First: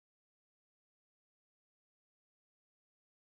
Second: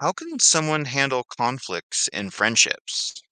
How can someone handle conflicts in friendships?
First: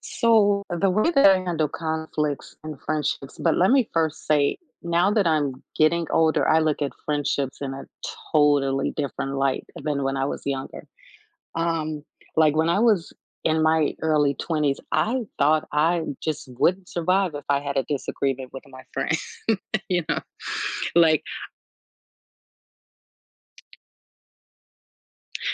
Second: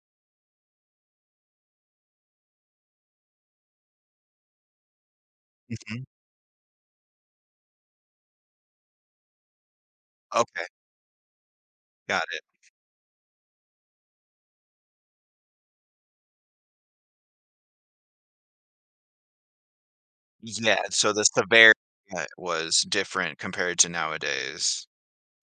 So, the way that I handle conflicts and friendships, but let me first say, now that I'm Mhm. getting older, I look at friendships in a totally different light than when I was Okay, younger. Um, got it. like when I was in my early 20s, I thought I just wouldn't survive if I had a disagreement with my friend, you know, Yeah, so like. the severity of it was different compared to nowadays.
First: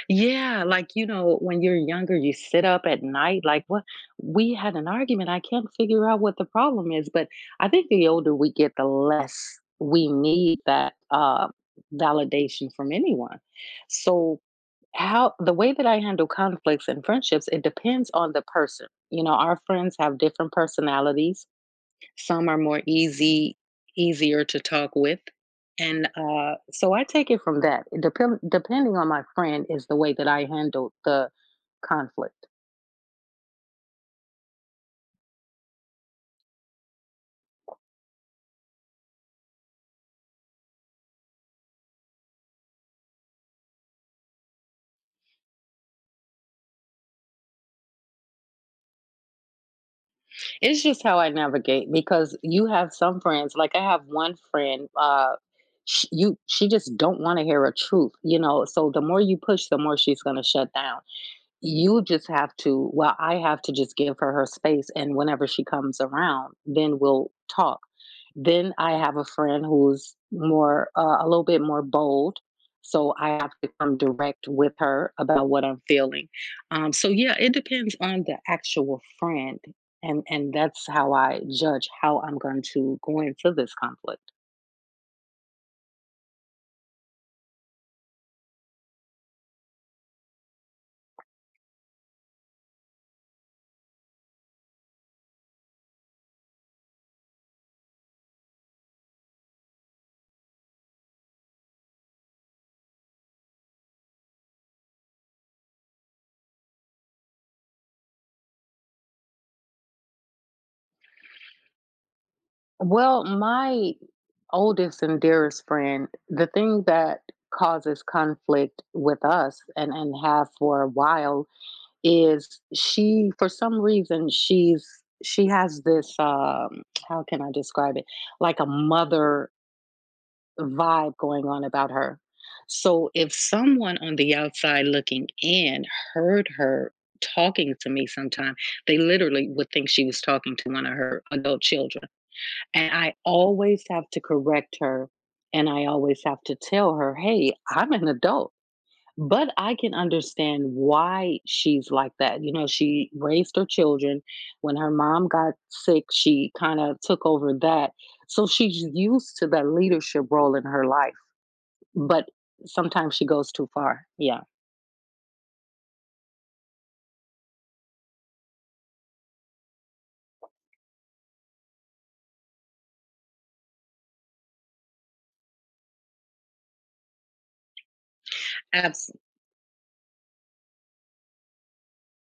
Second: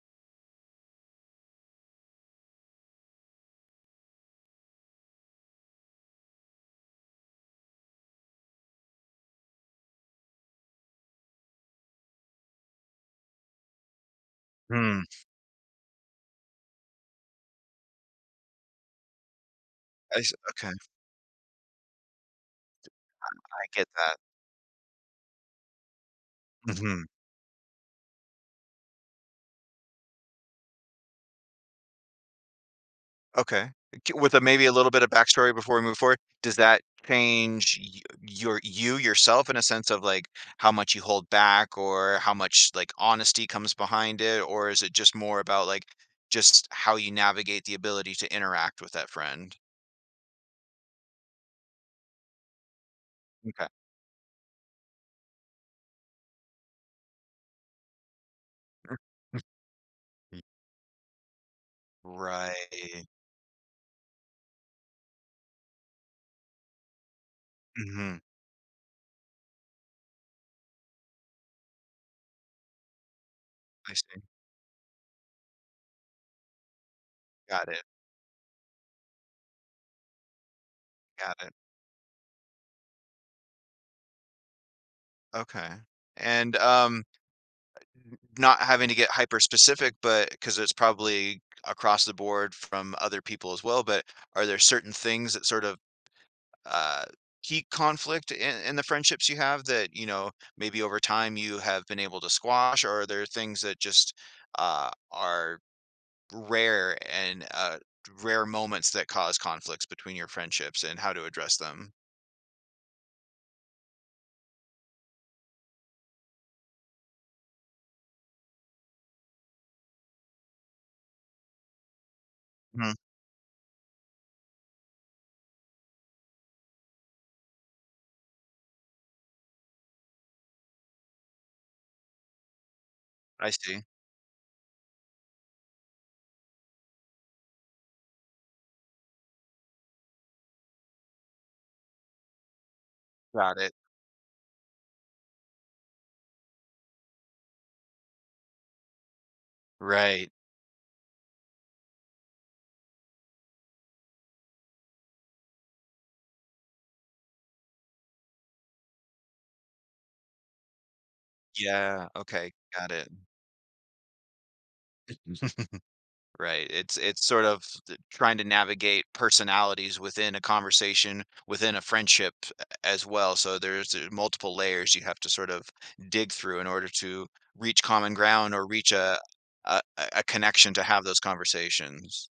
Yeah, like, you know, when you're younger, you sit up at night. Like, what? We had an argument. I can't figure out what the problem is. But I think the older we get, the less we need that validation from anyone. So, Hmm. how the way that I handle conflicts and friendships, it depends on the person. You know, our friends have I s different Okay, personalities. Some are more easy I get that. easier to talk with, and so I Mhm, take it from that. Depending on my friend is the way that I handle the conflict. okay. K with a maybe a little bit of backstory before we move forward, does that change y your you yourself in a sense of, like, how much you hold back or how much, like, honesty comes behind it? Or is it just more about, like, just how you navigate the ability to interact with that friend? It's just how I navigate, because you have some friends. Okay. Like, I have one friend, sh- you she just don't want to hear a truth, you know, so the more you push, the more she's going to shut down. You just have to, Right. well, I have to just give her her space, and whenever she comes around, then we'll talk. Mhm. Then I have a friend who's more a little bit more bold, so I have to I come see. direct with her about what I'm feeling. So yeah, it Got it, depends on the actual friend, and that's how got I it. judge how I'm going to go into this conflict. Okay. And, not having to get hyper specific, but because it's probably across the board from other people as well, but are there certain things that sort of, uh, peak conflict in the friendships you have that, maybe over time you have been able to squash, or are there things that just, are rare and, rare moments that cause conflicts between your friendships and how to address them? Well, my oldest and dearest friend, the thing that causes conflict with us, and have for a while, is she for some reason she's she has this how can I describe it? Like a mother vibe going on about her. So if I see. someone on the outside looking in heard her talking to me sometime, they literally would think she was talking to one of her adult children. And I Got it. always have to correct her, and I always have to tell her, "Hey, I'm an adult." But I can Right. understand why she's like that. You know, she raised her children. When her mom got sick, she kinda took over that. So she's used to that leadership role in her life, Yeah, but okay, got it. sometimes she goes too far. Yeah, Right, it's sort of t trying to navigate personalities within a conversation, within a friendship a as well, so there's, multiple layers you have to sort of dig through in order to reach common ground or reach a absolutely. a a a connection to have those conversations.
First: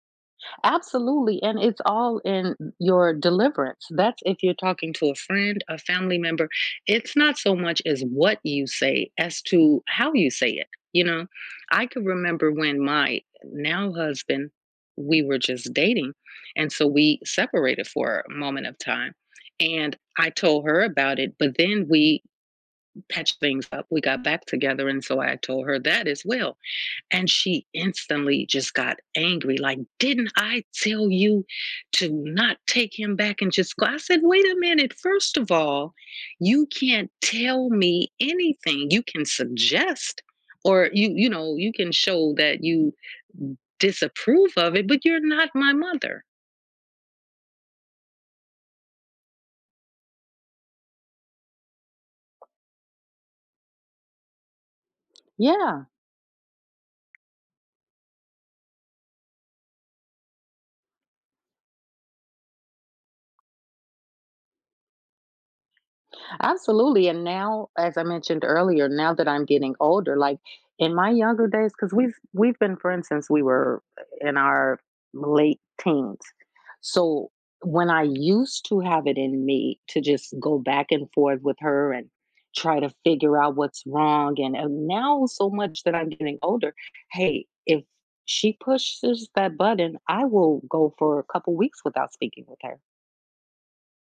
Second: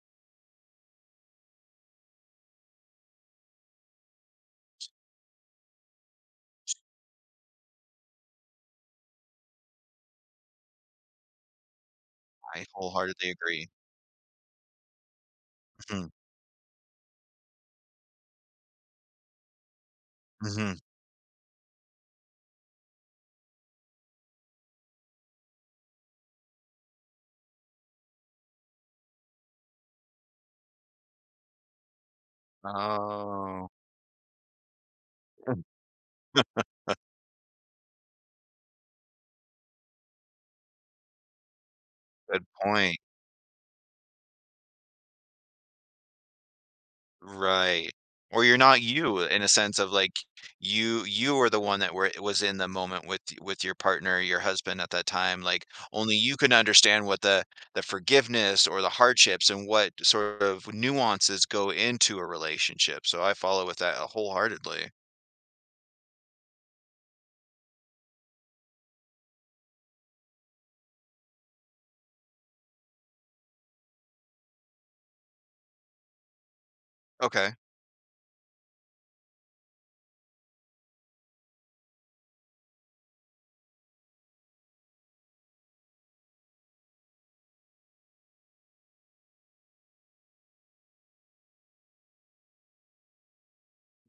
Absolutely, and it's all in your deliverance. That's if you're talking to a friend, a family member. It's not so much as what you say as to how you say it, you know? I could remember I when my wholeheartedly agree. now husband, we were just Mhm, dating, and so we separated for a moment of time. And I told mhm. her about it, but then we patched things up. We got back together, and so I told her that as well. And she instantly just got angry. Like, didn't I tell you to not take him back and Oh, just go? I said, wait a minute. First of all, you can't tell me anything. You can suggest, or you know, you can show good that you point. disapprove of it, but you're not my mother. Right. Or you're not you in a sense of like you were the one that were was in the moment with your partner, your husband at that time. Like Yeah. only you can understand what the forgiveness or the hardships and what sort of nuances go into a relationship. So I follow with that wholeheartedly. Absolutely. And now, as I mentioned earlier, now that I'm getting older, like in my younger days, because we've been friends since we were in our late teens. So Okay. when I used to have it in me to just go back and forth with her and try to figure out what's wrong, and now so much that I'm getting older, hey, if she pushes that button, I will go for a couple weeks without speaking with her.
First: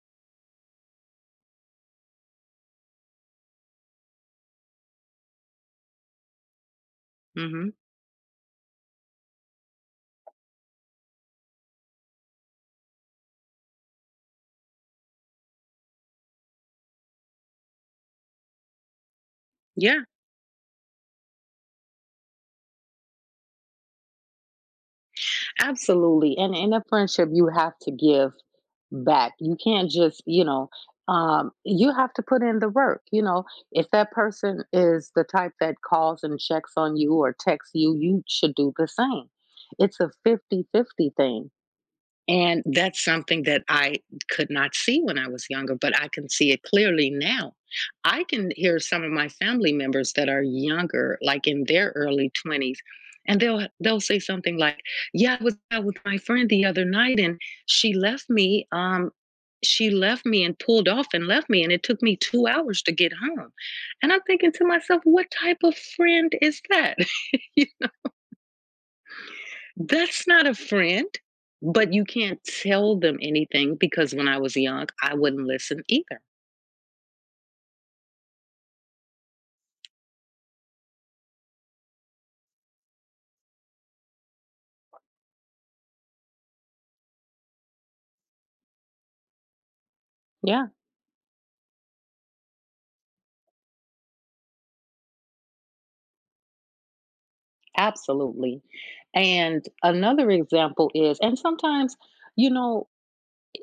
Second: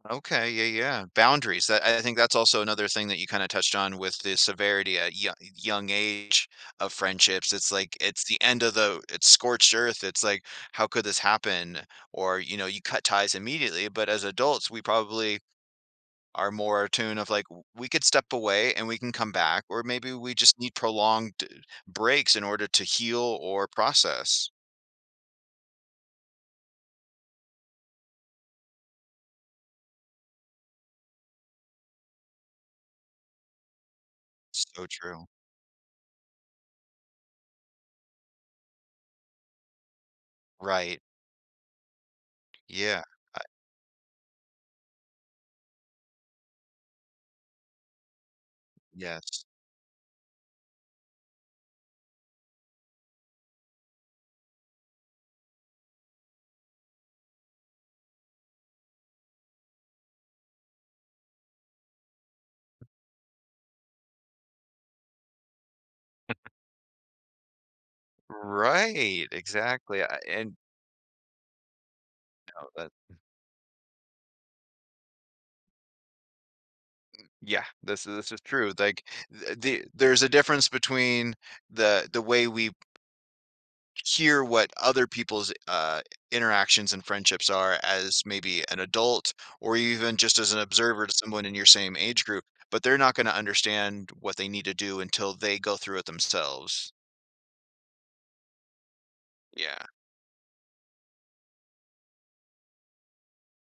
Okay, yeah, yeah. Boundaries. That I think that's also another thing that you kind of touched on with the severity at young, young age of friendships. Hmm. It's like it's the end of the it's scorched earth. It's like how could this happen? Or you cut ties immediately. But as adults, we probably are more attuned of like we could step away and we can come back, or Yeah. maybe we just need prolonged breaks in order to heal or process. Absolutely. And in a friendship, you have to give back. You can't just, you know, you have to put in the work. You know, if that person So is the true. type that calls and checks on you or texts you, you should do the same. It's a Right. 50-50 thing. And Yeah. that's I- something that I could not see when I was younger, but I can see it clearly now. I can hear some of my Yes. family members that are younger, like in their early 20s, and they'll say something like, "Yeah, I was out with my friend the other night and she left me um she left me and pulled off and left me and it took me 2 hours to get home." And I'm thinking to myself, "What type of friend is that?" Right, exactly. I- That's not a And friend, but you can't Oh, that tell them anything, because when I was young, I wouldn't listen either. yeah, this is true. Like the there's a difference between the way we hear what other people's interactions and friendships are as maybe an adult or even just as an Yeah, observer to someone in your same age group, but they're not going to understand what they need to do until they go through it themselves. absolutely. And Yeah. another example is, and sometimes, you know,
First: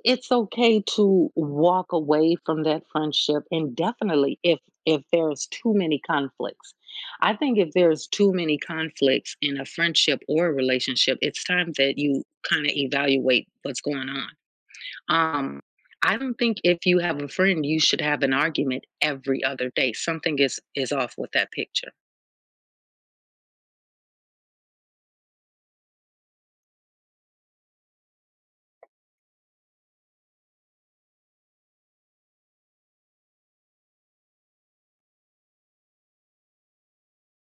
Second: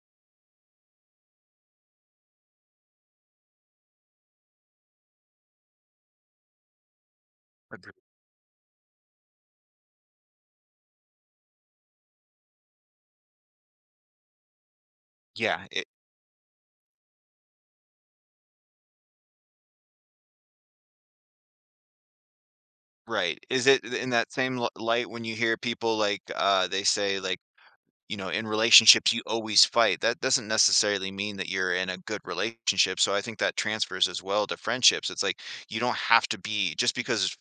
it's okay to walk away from that friendship indefinitely if there's too many conflicts. I think if Agree. there's too many conflicts in a friendship or a relationship, it's time that you kind of evaluate what's going on. Um, Yeah, I don't think if you have a friend, you should have an argument every other day. Something is off with that picture. right. Is it in that same light when you hear people like they say like in relationships, you always fight. That doesn't necessarily mean that you're in a good relationship. So I think that transfers as well to friendships. It's like you don't have to be just because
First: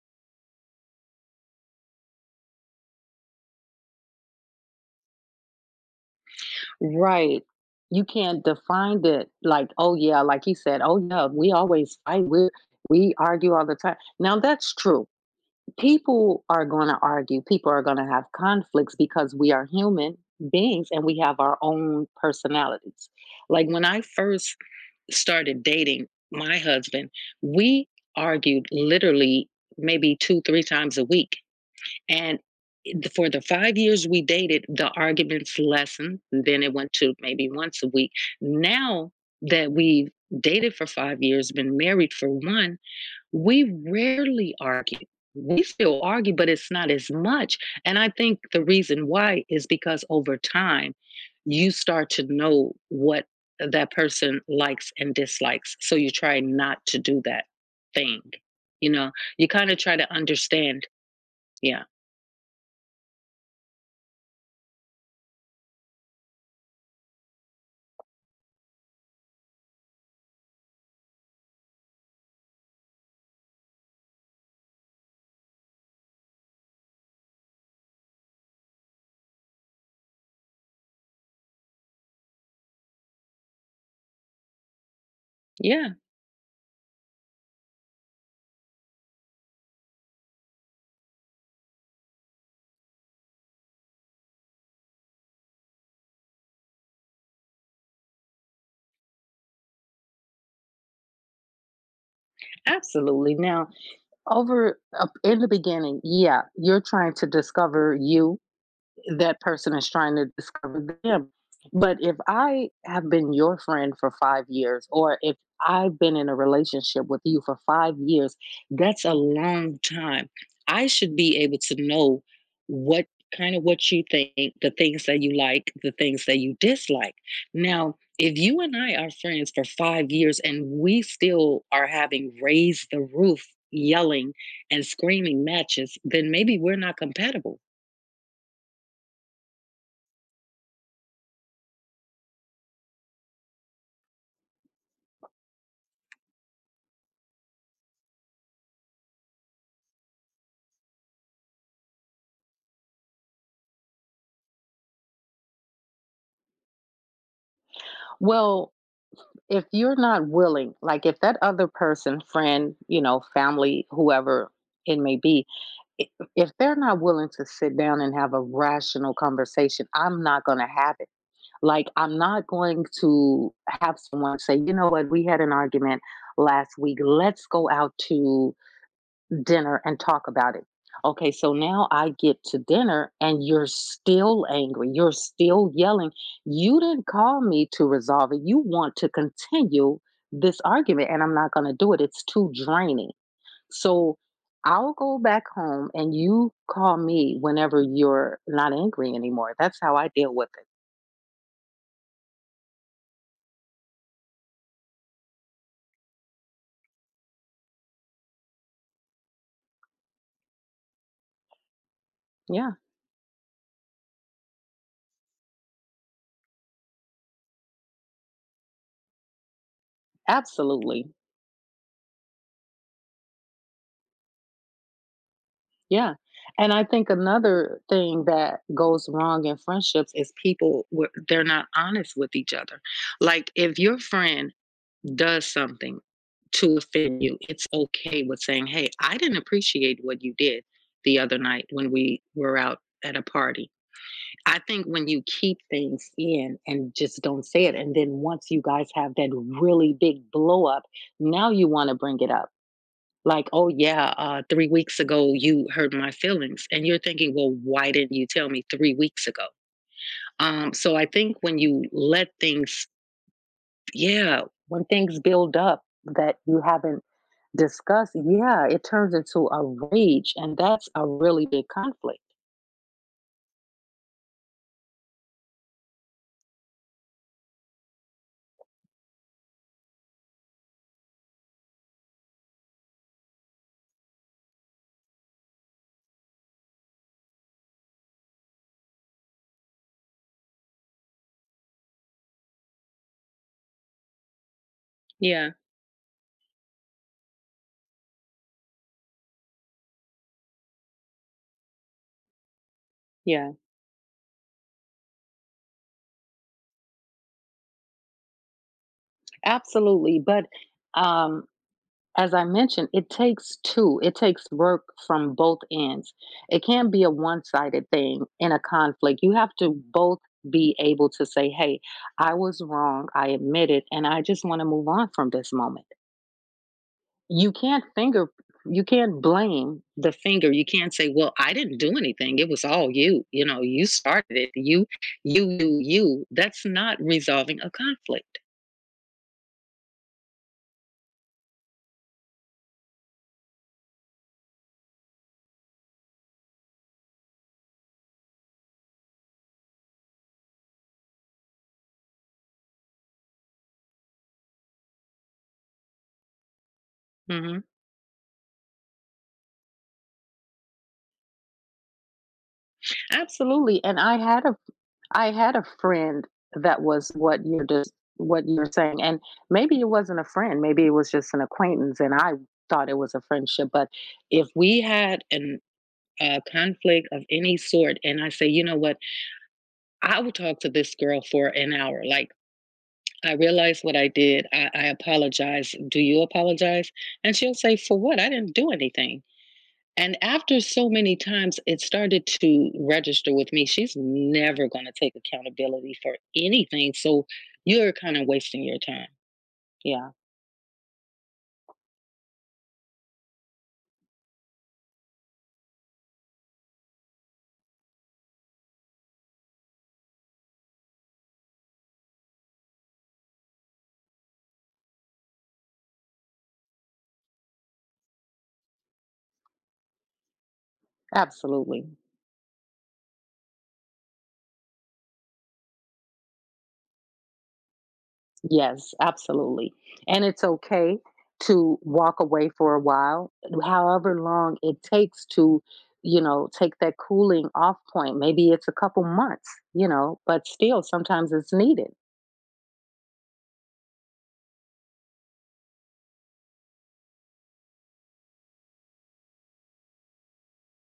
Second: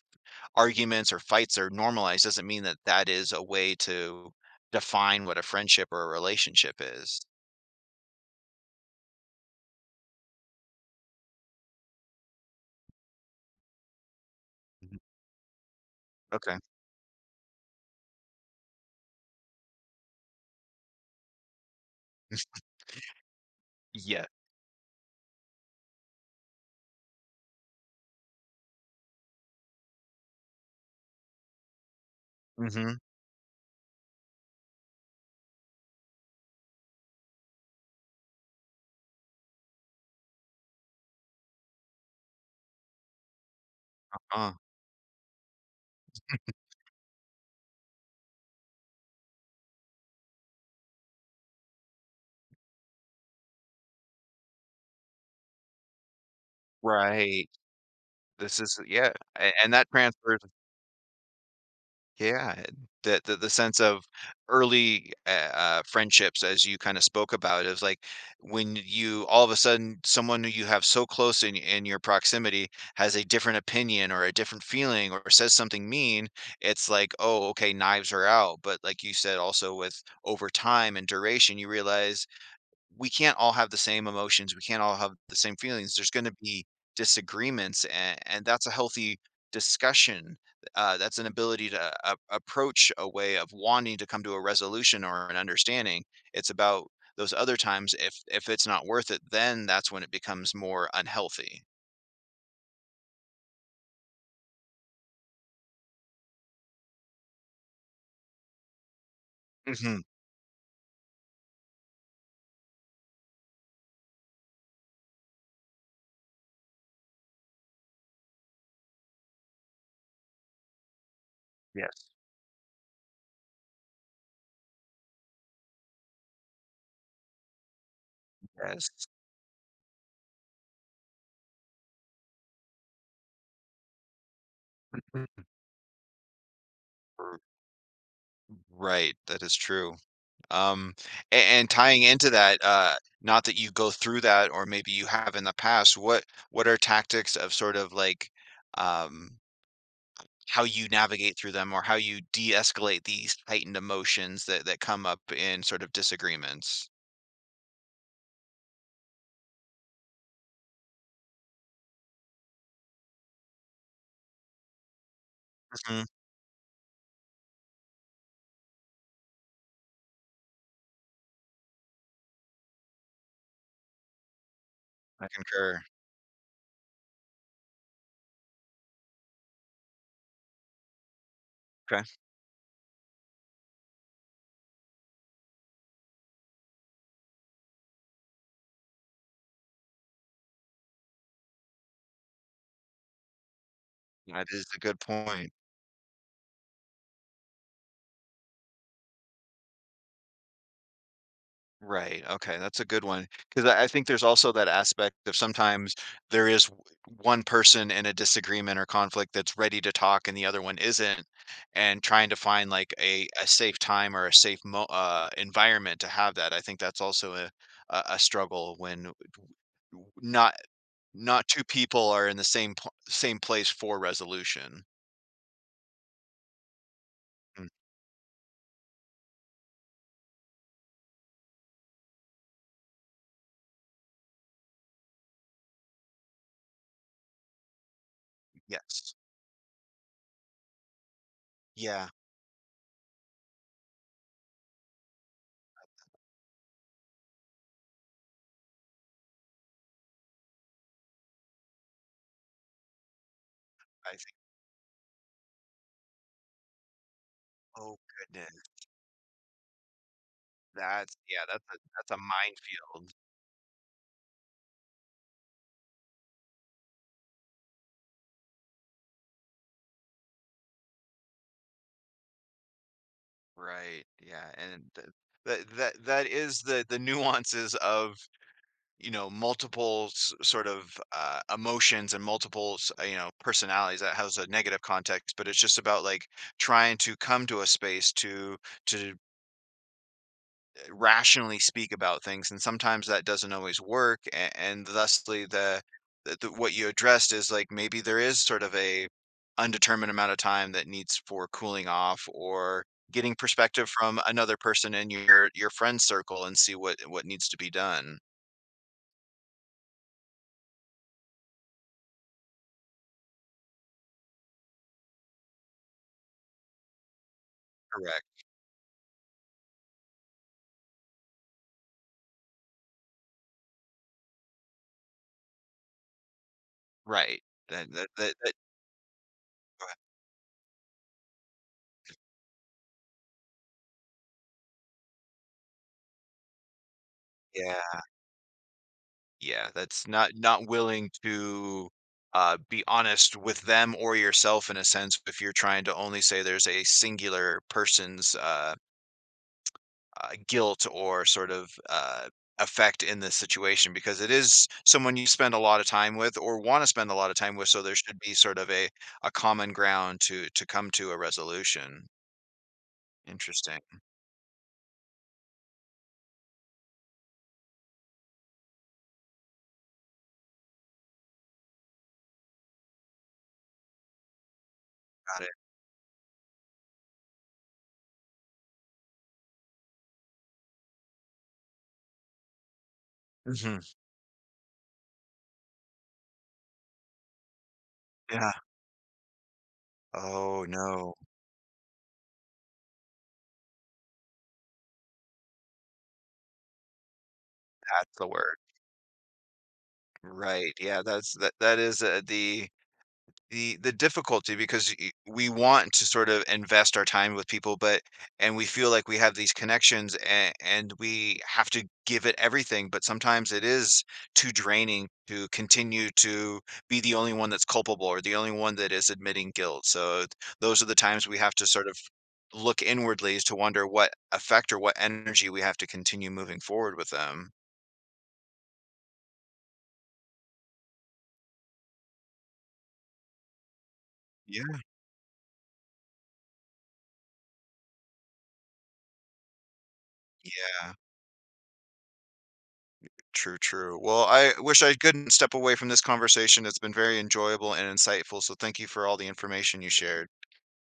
arguments or fights are normalized doesn't mean that that is a way to define what a friendship or a relationship is. Right. You can't define it like, oh yeah, like he said, oh yeah, we always fight. We argue all the time. Now that's Mhm. true. People Okay. are gonna argue, people are gonna have conflicts because we are human beings and we have our own personalities. Like when I Yeah. first started dating my husband, we argued literally maybe two, three times a week. And Hmm. for the 5 years we dated, the arguments lessened. Then it went to maybe once a week. Now that we've dated for 5 years, been married for one, we Uh, rarely argue. We still argue, but it's not as much. And I think the reason why is because over time, you start to know what that person likes and dislikes. So you try not to do that right. thing. This is You Yeah, know, you a- kind and of that try to transfers. understand. Yeah. Yeah, the sense of early, friendships as you kinda spoke about, is like when you all of a sudden, someone who you have so close in your proximity has a different opinion or a different feeling or says something mean, it's like, "Oh, okay, knives are out." But like you said, also with over time and duration, you realize we can't all have the same emotions. We can't all have the same Yeah, feelings. There's going to be disagreements, and that's a healthy discussion. That's an ability to a approach a way of wanting to come to a resolution or an understanding. It's about those other times. If it's not worth it, then that's when it becomes more unhealthy. absolutely. Now, over in the beginning, yeah, you're trying to discover you that person is Hmm. trying to discover them. But if I have been your friend for 5 years, or if I've been in a relationship with you for 5 years, that's a long time. I should be able to Yes. know what what you think, the things that you like, the things that you dislike. Now, if you and Yes. I are friends for 5 years and we still are having raised the roof yelling and screaming matches, then maybe we're not R- compatible. Right. That is true. Um, and tying into that, not that you go through that, or maybe you have in the past, what are tactics of sort of like um, how you navigate through them, or how you de-escalate these heightened emotions that come up in sort of disagreements? Well, if you're not willing, like if that other person, friend, you know, family, whoever it may be, Mhm, i- if they're not willing to sit down and have a rational conversation, I'm not going to have it. Like, I'm not going to have someone say, you know what, we I had an concur. argument last week. Let's go out to dinner and talk about it. Okay, so now Okay, I get to dinner and you're still angry. You're still yelling. You didn't call me to resolve it. You want to continue this argument, and I'm not going to do it. It's too draining. So that is a I'll good go back point. home and you call me whenever you're not angry anymore. That's how I deal with Right, okay, that's a good one, 'cause I think there's also that aspect of sometimes there is w one person in a disagreement or conflict that's ready to talk and the other one isn't, and trying to it. find, Yeah, like, a safe time or a safe mo environment to have that, I think that's also a struggle when w- not absolutely. not 2 people are in the same pl same place for resolution. Yeah, and I think Mm, another thing that goes wrong in friendships is people were they're not honest with each other. Like, if your friend does something to offend you, it's okay with saying, "Hey, yes. I didn't appreciate what you did the other night when Yeah, we were out at a party." I think when you keep things in and just don't say it, and then once you guys have that really big blow up, now you wanna bring it up. Like, "Oh, I yeah, think 3 weeks ago, you hurt my feelings," and you're thinking, "Well, why oh didn't you tell goodness, me 3 weeks ago?" So I think when that's a you that's a let things, minefield. yeah, when things build up that you haven't discussed, yeah, it turns into a rage, and that's a really big conflict. Right, yeah, and th that is the nuances of, multiple s sort of, emotions and multiple s personalities that has a negative context, but it's just about, like, trying to come to a space to to rationally speak about things, and sometimes that doesn't always work, and thusly Yeah, what you addressed is like maybe there is sort of a undetermined amount of time that needs for cooling off or getting yeah, perspective from another person in your friend circle and see what needs to be done. absolutely, but, um, as I mentioned, it takes two. It takes work from both ends. It can't be a one sided thing Correct. in a conflict. You have to both be able to say, hey, I was wrong. I admit it. And I just want to move on from this moment. Right. You can't That, that, finger, that, that, you can't blame the finger. You can't say, well, I didn't do anything. It was all you. You know, you started it. You. That's not resolving a yeah. conflict. Yeah, that's not willing to, be honest with them or yourself in a sense if you're trying to only say there's a singular person's, guilt or sort of, effect in this situation because it is someone you spend a lot of time with or wanna spend a lot of time Mhm. with, so there should be sort of a common ground to come to a resolution. Interesting, Absolutely. And I had a friend that was what you're saying, and maybe it wasn't a friend, maybe it was just an acquaintance, and I thought it was a friendship. But if we had got it. an a conflict of any sort, and I say, you know what, I will talk to this girl for an hour. Like, I Mhm, realized what I did. I apologize. Do you apologize? And she'll say, for what? I didn't yeah. do anything. And after Oh, so no, many times, it started to register with me. She's never going to take accountability for anything. So you're that's kind the of word. wasting your time. Yeah, Right, yeah, that is, the difficulty because we want to sort of invest our time with people but and we feel like we have these connections and we have to give it everything but sometimes it is too draining to continue to be the only one that's culpable or the only one that is admitting guilt so those are the times we have to absolutely. sort of look inwardly to wonder what effect or what energy we have to continue moving forward with them. Yes, absolutely. And it's okay to walk away for a while, however long Yeah, it takes to, you know, take that cooling off point. Maybe it's a couple months, you know, but still yeah. sometimes it's needed. True, true. Well, I wish I couldn't step away from this conversation. It's been very enjoyable and insightful, so thank you for all the information you shared.